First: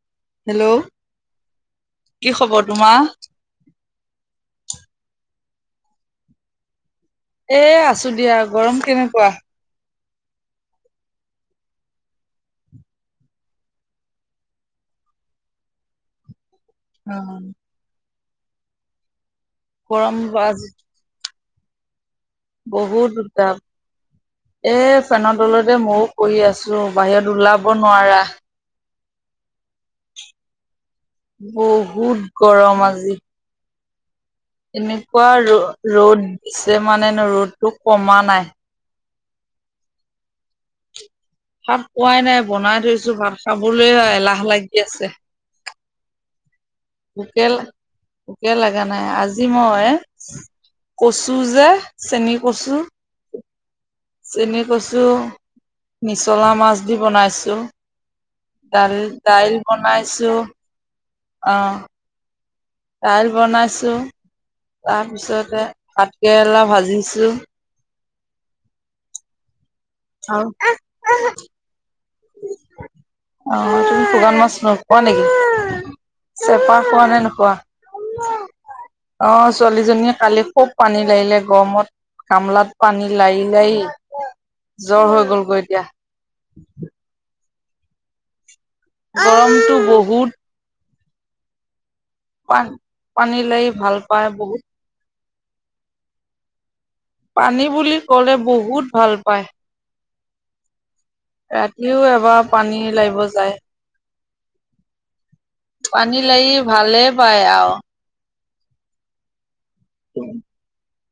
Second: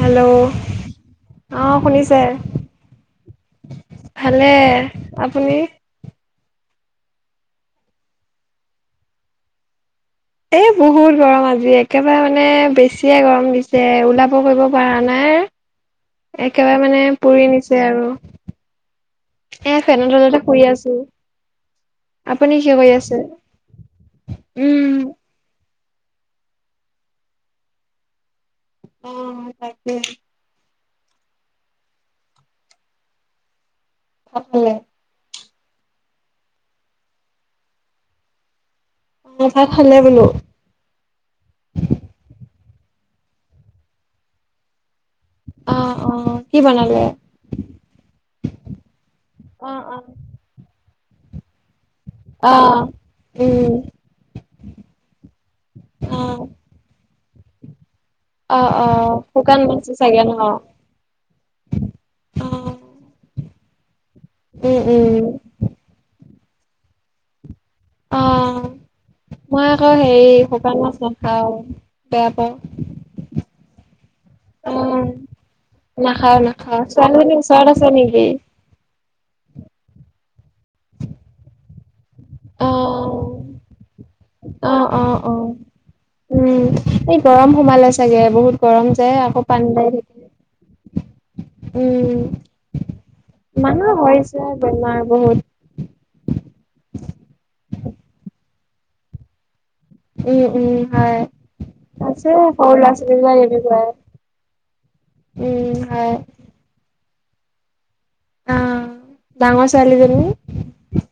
Hello hello অ শুনিছে কি খবৰ তোমাৰ? ভালে আপুনি এ আছো দিয়া গৰম কেনেকুৱা? এ বহুত গৰম আজি একেবাৰে মানে বেছিয়ে গৰম দিছে ওলাব কৰিব পৰা নাই। হয়। একেবাৰে মানে পুৰি নিছে আৰু এ ফেনেত গৰম তলতে শুই আজি আছো। আপুনি কি কৰি বহুত আছে তাপ এ উম ফেন তলত ময়ো কৰি আছো বাহিৰত ওলাব নোৱাৰা। অ' তাকেই বহুত গৰম আজি ভাত খালে এনেকুৱা ৰ'দ দিছে মানেন ৰ'দটো কমা নাই। অ' ভাত খালে বোলো। ভাত খুৱাই নাই। বনাই থৈছো ভাত খাবলৈ এলাহ লাগি আছে। অ' অ' কি বনালে পোকে পোকে লগা নাই। আজি অ মই অ কচু যে অ উম চেনি কৈছো অ মিছলা মাছ দি বনাইছো। অ অ দাল দাইল শুকান মাছে চাগে ন বনাইছো অ আহ। দাইল বনাইছো উম উম তাৰপিছতে ভাত কেৰেলা ভাজিছো অ মই আকৌ হেৰি আৰু শুকান মাছ নাখাও। বেয়া পাওঁ অ তুমি শুকান মাছ ৰ পোৱা নেকি? হয় নাখাওঁ চেপা নাখাও খোৱা ছোৱালী নে জনি নোখোৱা ওচৰত আছে নেকি? অ ছোৱালীজনীয়ে কালি খুব পানী লাগিলে গৰমত কমলাত পানী অ', লাৰি লাৰি অ', জ্বৰ অ', হৈ অ'। গলগৈ এতিয়া উম [unintelligible] এই গৰম সোমালে চাগে বহুত গৰম যায় আকৌ পানী গৰমটো বহুত থাকিল পা উম পানী লাৰি ভাল মানুহ হৈ পায় হৈছে বহুত বেমাৰ বহুত পানী বুলি ক'লে বহুত ভাল পায়। উম, উম হয় ৰাতিও আছে এবাৰ সৰু পানী ল'ৰা ও ছোৱালী লাৰিব বিলাক যায়। এনেকুৱাই। উম হয় পানী লাগি ভালে পায় আ অ ডাঙৰ ছোৱালী জনি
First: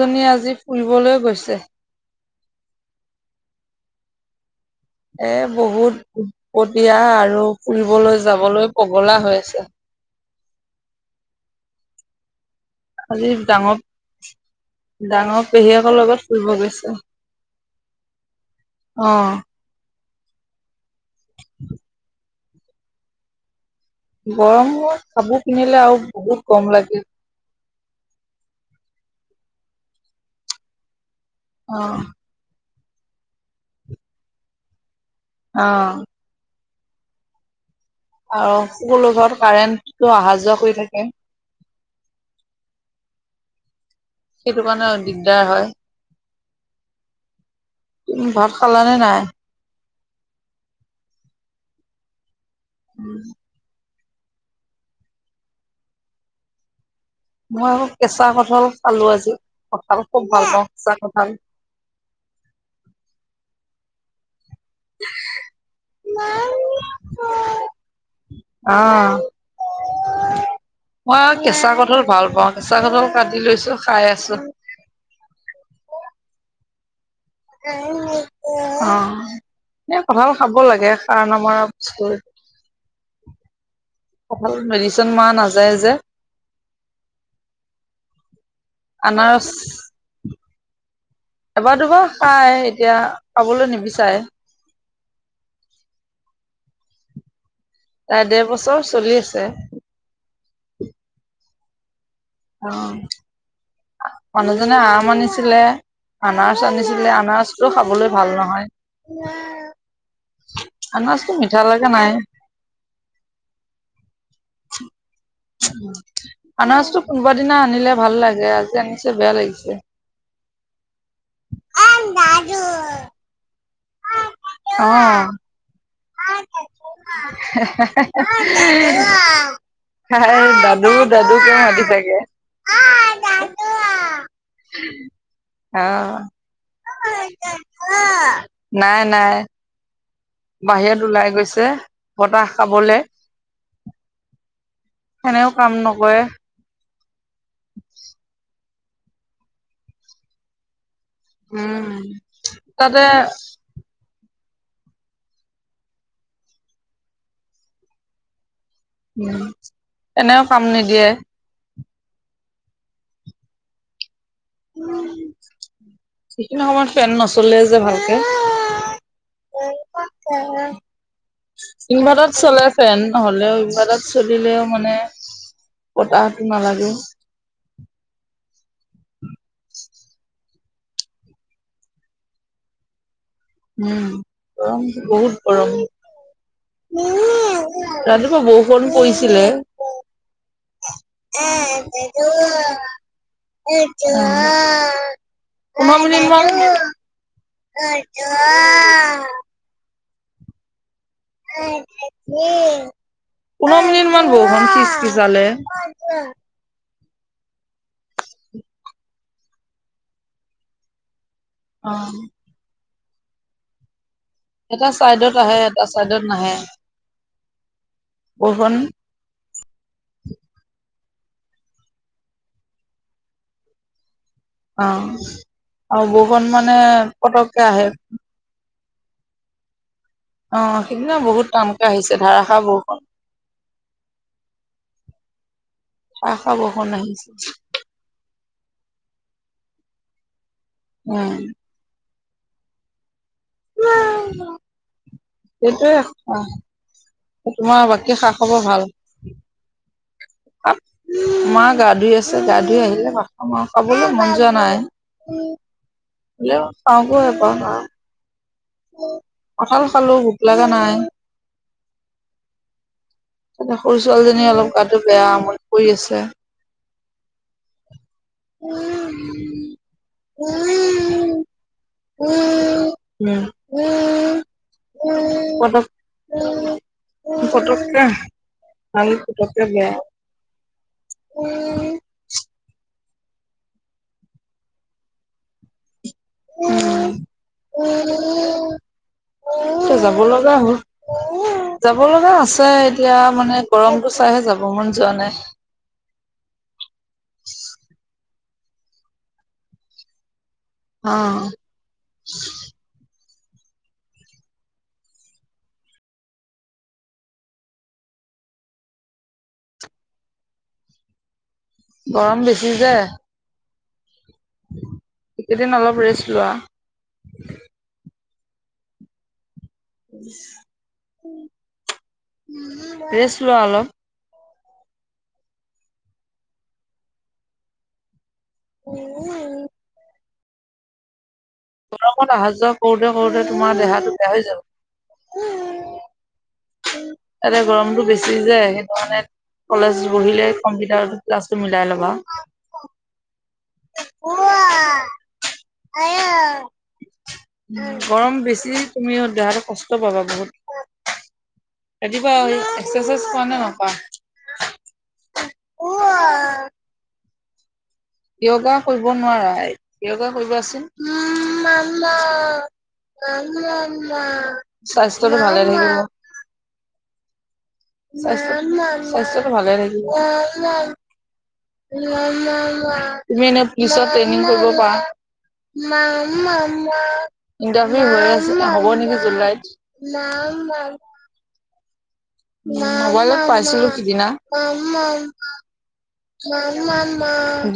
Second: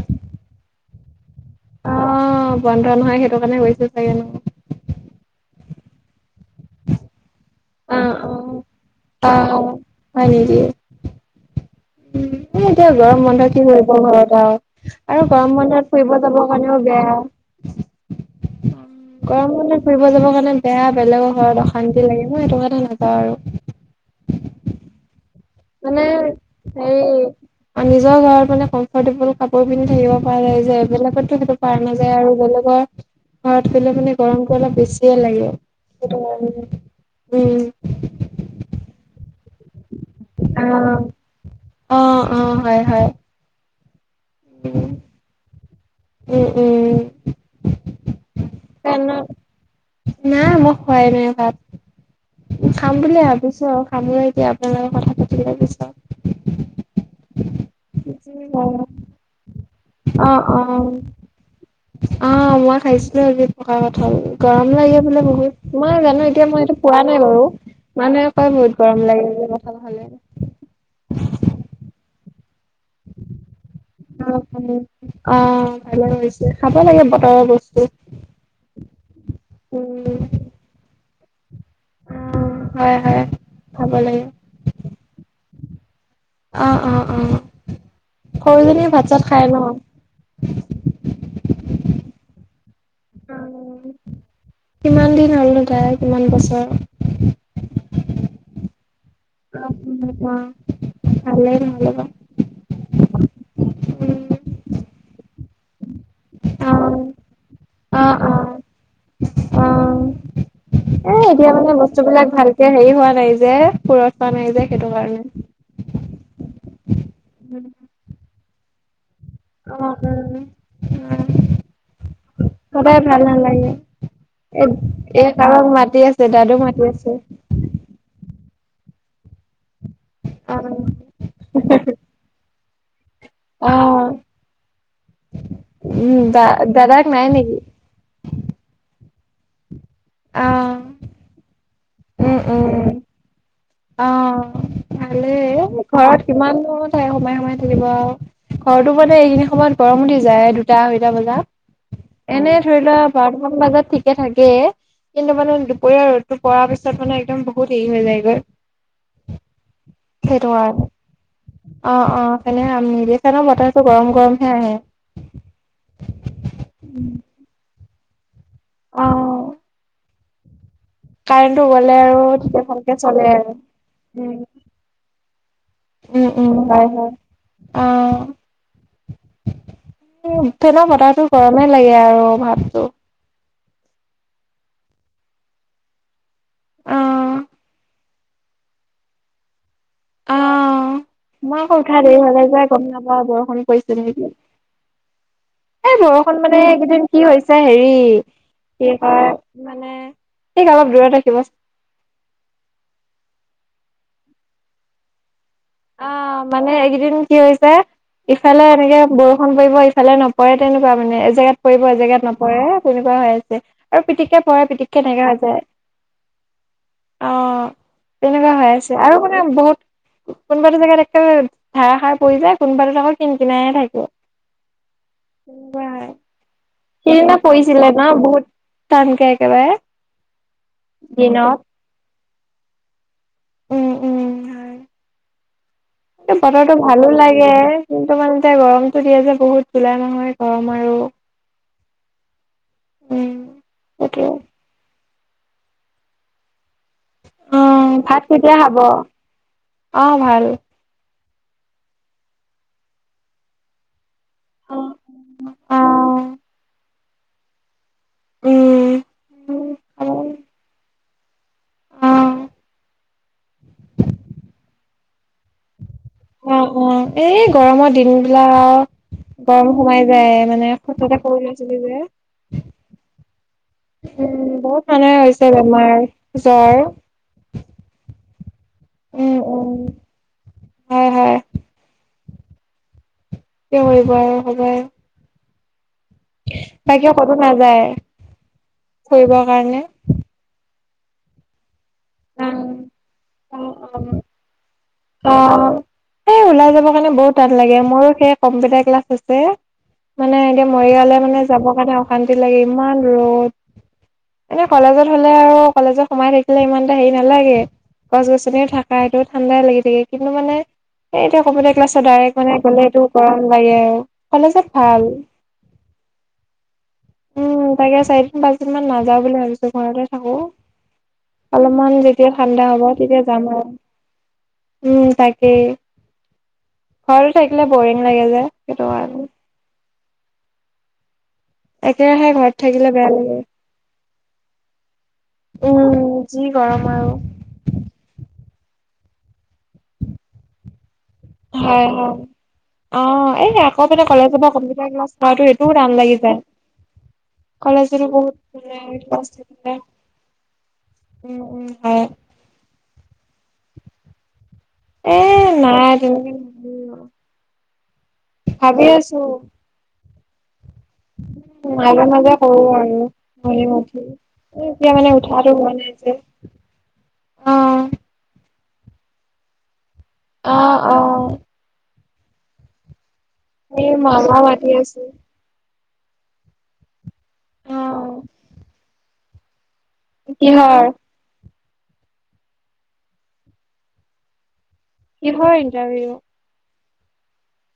জনি আজি ফুৰিবলৈ গৈছে। অ বন্ধ নহয় সেইটো কাৰণে গৈছে চাগে ন। এ বহুত উৎপটীয়া আৰু অ', ফুৰিবলৈ যাবলৈ পগলা হৈ আছে। উ উম এতিয়া গৰম আজি বন্ধ কি ডাঙৰ কৰিব ঘৰত আৰু আৰু ডাঙৰ গৰম বন্ধত পেহীয়েকৰ ফুৰিব লগত যাব কাৰণেও গৈছে বেয়া [inaudible] অ গৰম বন্ধত ফুৰিব যাব কাৰণে বেয়া বেলেগৰ ঘৰত অশান্তি লাগে। মই এটোক কথা নাযাওঁ আৰু গৰমত খাব। মানে হে নিজৰ ঘৰত মানে কম। এফৰ্টেবল কাপোৰ পিন্ধি থাকিব পৰা যায় যে বেলেগতো সেইটো পাৰ অ নাযায় আৰু বেলেগৰ [unintelligible] ঘৰত গলে মানে গৰমটো অলপ বেছিয়ে লাগে অ সেইটো উম। আৰু সকলো ঘৰ কাৰেন্টটো আহা যোৱা কৰি থাকে। অ অ অ হয় হয়। সেইটো উম কাৰণে দিগদাৰ হয়। উম উম। তুমি ভাত খালানে নাই? ফেনত নাই মই খোৱাই নাই ভাত। খাম বুলি ভাবিছো আৰু আমি এতিয়া আপোনালোকে কথা পাতি বিছাৰো মই আকৌ কেঁচা কঠাল খালো আজি কঠাল খুব অঁ ভাল পাওঁ অঁ কেঁচা অঁ মই খাইছিলো আজি পকা কঠাল গৰম লাগে বোলে বহুত ম মই জানো এতিয়া মই এইটো পোৱা নাই বাৰু কঠাল মানে কয় বহুত গৰম লাগে যে কথা ভালে অঁ কেঁচা কঠাল ভাল পাওঁ, কেঁচা কঠাল কাটি লৈছো খাই আছো। অঁ অঁ ভালে হৈছে খাব লাগে। বতৰৰ বস্তু। অঁ এ উম কঠাল খাব লাগে। কাৰণ আমাৰ হয় হয় খাব লাগে অকল মিছে [unintelligible] মা নাযায় যে আঁহ অঁ অঁ সৰুজনীয়ে ভাত চাত খাই আনাৰস ন। এবাৰ দুবাৰ খাই এতিয়া খাবলৈ নিবিচাৰে। কিমান দিন হ'ল দাদা কিমান বছৰ তাই দেৰ বছৰ চলি আছে [unintelligible] ভালে ন'হলে বা। অহ, মানুহজনে আম আনিছিলে আনাৰচ উম আনিছিলে, আনাৰচটো অ খাবলৈ অ ভাল নহয়। অ এ আনাৰসটো এতিয়া মিঠা মানে লগা নাই, বস্তুবিলাক ভালকে হেৰি হোৱা নাই যে পুৰঠ হোৱা নাই যে সেইটো কাৰণে। আনাৰচটো কোনবা দিনা আনিলে ভাল লাগে আজি আনিছে। বেয়া লাগিছে। অহ, উম- উম সদায় ভাল নালাগে। এ কাৰণ [unintelligible] তাই অ দাদু- দাদুকে মাতি থাকে। অহ। অহ অহ, নাই নেকি নাই -নাই। অ বাহিৰত ওলাই গৈছে উম বতাহ উম খাবলে। অ', সেনেও ভালেই কাম নকৰে। ঘৰত কিমাননো ঠাই সোমাই -সোমাই থাকিব আৰু ঘৰটো মানে এইখিনি সময়ত গৰম উঠি যায় দুটা আঢ়ৈ তা উম, বজাত এনে ধৰি তাতে লোৱা বাৰটামান বজাত ঠিকে থাকে। কে কিন্তু মানে দুপৰীয়া ৰ'দটো পৰাৰ পিছত মানে একদম বহুত হেৰি হৈ যায়গৈ। উম, এনেও সেইটো কাম কাৰণে। নিদিয়ে অ', -অ ', এই ফেনে কাম নিদিয়ে ফেনৰ বতাহটো গৰম- গৰম। সেইখিনি সময়ত ফেন নচলে যে ভালকে অহ আৰু ইনভাৰ্টত তেতিয়া চলে ভালকে ফেন চলে আৰু। নহ'লেও ইনভাৰ্টত চলিলেও মানে উম বতাহটো -উম, নালাগে। হয়- হয় অহ। ফেনৰ বতাহটো গৰমে লাগে আৰু ভাবটো। উম, গৰম বহুত গৰম অ', [unintelligible] ৰাতিপুৱা বৰষুণ পৰিছিলে আওঁ মই আকৌ উঠা দেৰি হলে যে গম নাপাওঁ বৰষুণ পৰিছে নেকি। পোন্ধৰ এই মিনিট বৰষুণ মান মানে এইকেইদিন কি হৈছে হেৰি কি কৈ মানে এইক অলপ দূৰত ৰাখি [unintelligible] পোন্ধৰ মিনিট মান [unintelligible] খিচ - খিচালে। অ মানে এই কেইদিন দিন কি হৈছে ইফালে এনেকে বৰষুণ পৰিব ইফালে নপৰে তেনেকুৱা মানে জেগাত পৰিব অ'। এ জেগাত নপৰে তেনেকুৱা হৈ আছে আৰু পিটিককে পৰে এটা পিতিককে নাইকিয়া চাইডত হৈ আহে যায়। এটা চাইডত নাহে অ', তেনেকুৱা হৈ বৰষুণ আছে আৰু মানে শুনা বহুত কোনোবাটো জেগাত একে ধাৰাসাৰ পৰি যায় কোনোবাতোত আকৌ কিনকিনাইহে থাকিব। অহ - অহ বৰষুণ মানে সেইদিনা পতককে আহে পৰিছিলে ন' বহুত টানকে একেবাৰে? অহ, সেইদিনা বহুত দিনত টামকে আহিছে ধাৰাসাৰ বৰষুণ। উম উম হয় ধাৰাসাৰ বতৰটো বৰষুণ ভালো আহিছে লাগে কিন্তু মানে এতিয়া গৰমটো দিয়ে যে বহুত জুলাই মাহৰ গৰমৰ উম উম সেইটোৱে [unintelligible] এইটোৱে কথা। অ তোমাৰ বাকী খা -খবৰ ভাল? অহ, ভাল। মা গা ধুই আছে গা ধুই আহিলে ভাত খাম আৰু খাবলে মন যোৱা নাই অ [unintelligible] উম কঁঠাল খালোঁ ভোক লাগা নাই। [inaudible] তাতে সৰু ছোৱালীজনী অলপ গাটো বেয়া আমনি কৰি আছে। অহ - অহ এই গৰমৰ দিন বিলাক গৰম সোমাই যায় মানে [unintelligible] সৰু ল'ৰা-ছোৱালী যে। উম বহুত মানুহে হৈছে বেমাৰ জ্বৰ পতককে ভাল উম পটককে উম বেয়া হয় হয় [unintelligible] [inaudible] কিয় কৰিব আৰু সবাই বাকী ক'তো নাযায় ফুৰিবৰ এয়াই যাব লগা হ'ল উম যাব লগা আছে কাৰণে এতিয়া মানে গৰমতটো চাইহে যাব মান অহ ওলাই যাবৰ কাৰণে বহুত টান লাগে মোৰো সেই কম্পিউটাৰ ক্লাছ আছে মানে এতিয়া মৰিয়ালে মানে অ', যাবৰ কাৰণে অশান্তি লাগে ইমান ৰ'দ [inaudible] এনে কলেজত হলে আৰু কলেজত সোমাই থাকিলে ইমান এটা হেৰি নালাগে গছ গছনি থাকাইটো ঠাণ্ডাই লাগি থাকে কিন্তু মানে এতিয়া কম্পিউটাৰ ক্লাছত গৰম ডাইৰেক্ট মানে বেছি গ'লে যে এইটো গৰম লাগে কলেজ ত ভাল এইকেইদিন অলপ ৰেষ্ট লোৱা। উম তাকে চাই পাচঁ দিন মান নায়াওঁ বুলি ভাবিছো ঘৰতে থাকো অলপমান যেতিয়া ঠাণ্ডা হ'ব তেতিয়া ৰেষ্ট যাম লোৱা আৰু অলপ। উম তাকেই ঘৰ থাকিলে বৰিং লাগে যে সেইটো কাৰণে উম একেৰাহে গৰমত অহা ঘৰত যোৱা থাকিলে কৰোঁতে বেয়া লাগে। কৰোঁতে তোমাৰ দেহাটো বেয়া হৈ উম, যাব যি গৰম আৰু। তাতে গৰমতটো বেছি যায় সেইটো কাৰণে কলেজ বহিলে কম্পিউটাৰ ক্লাছটো হয়, মিলাই ল'বা হয়। অ এই আকৌ মানে কলেজৰ পৰা কম্পিউটাৰ ক্লাছ কৰা এইটোও টান লাগি যায় কলেজ গৰম বহুত বেছি মানে তুমি দেহাটো ক্লাছ কষ্ট পাবা বহুত। উম উম হয়। ৰাতিপুৱা এক্সাৰচাইজ কৰা নে নকৰা এ নাই [unintelligible] য়গা ভাবি কৰিব আছো নোৱাৰা য়গা কৰিব আছে মাজে মাজে কৰো আৰু মৰ্ণিং উঠি। এই এতিয়া মানে স্বাস্থ্যটো উঠাটো ভালে হোৱা নাই থাকিব [inaudible] যে। অ', স্বাস্থ্য স্বাস্থ্যটো ভালে থাকিব অ', অ'। তুমি এনে এই পুলিচত মামা ট্ৰেইনিং মাতি কৰিব পাৰা আছে। অ'। ইটাৰভিউ হৈ আছে হ'ব নেকি জুলাইত কিহৰ? [unintelligible] [inaudible] উ মোবাইলত পাইছিলো সিদিনা কিহৰ ইণ্টাৰভিউ?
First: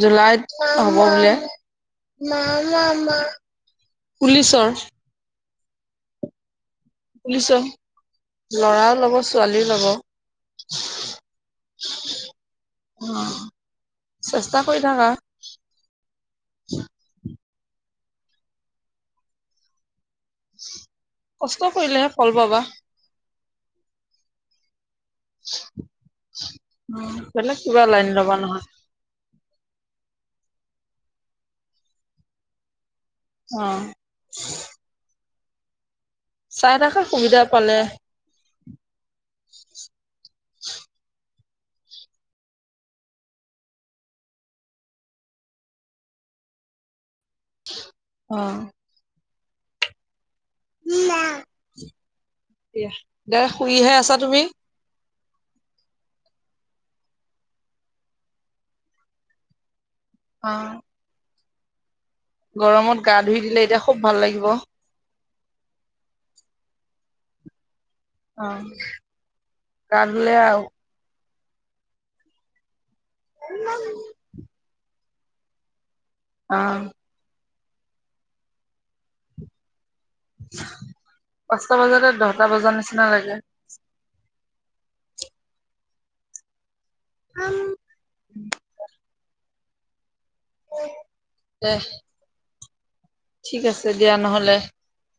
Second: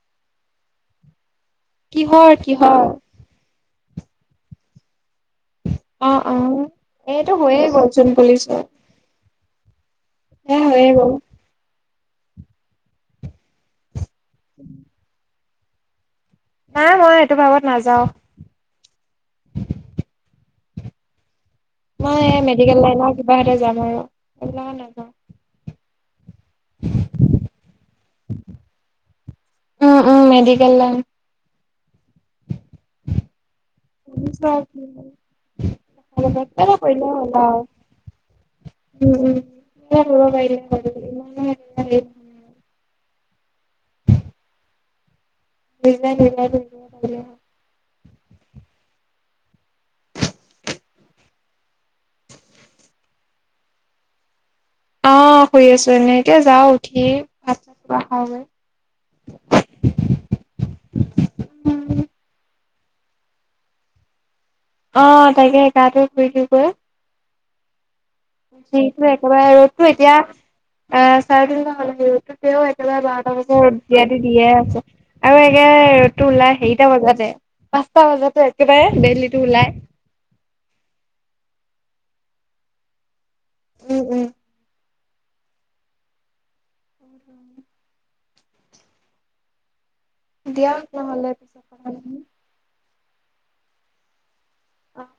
জুলাইত হ'ব বোলে কিহৰ, কিহৰ? পুলিচৰ অ অ এইটো পুলিচৰ হৈয়ে গলচোন পুলিচৰ ল'ৰাও ল'ব ছোৱালীও লব হয়য়ে গল অ চেষ্টা কৰি থাকা নাই মই এইটো ভাবত নাযাও কষ্ট কৰিলেহে ফল পাবা হতে যাম আৰু এইবিলাকত নাযাওঁ বেলেগ কিবা লাইন ল'বা নহলে উম উম মেডিকেল লাইন অ কিবা হল চাই থাকা সুবিধা আৰু পালে উম উম ধুনীয়া ধুনীয়া [unintelligible] অ দে শুইহে আছা তুমি অ শুই আছো এনেকে যাওঁ উঠি ভাত কেইটা খাওঁগৈ অ গৰমত গা ধুই দিলে এতিয়া খুব ভাল লাগিব অ তাকে গাটো ধুই দিও গৈ যিতু একেবাৰে ৰ'দটো গা এতিয়া ধুলে আৰু আ চাৰে তিনিটা হল তেওঁ একেবাৰে বাৰটা বজা ৰ'দ দিয়াদি দিয়ে আছে আৰু একে অ ওলাই সেইৰিটা বজাতে পাঁচটা বজাতে একেবাৰে বেলিটো ওলাই [unintelligible] পাঁচটা বজাতে দহটা বজাৰ নিচিনা লাগে উম উম আম দিয়া নহ'লে দে ঠিক আছে দিয়া নহলে অ'।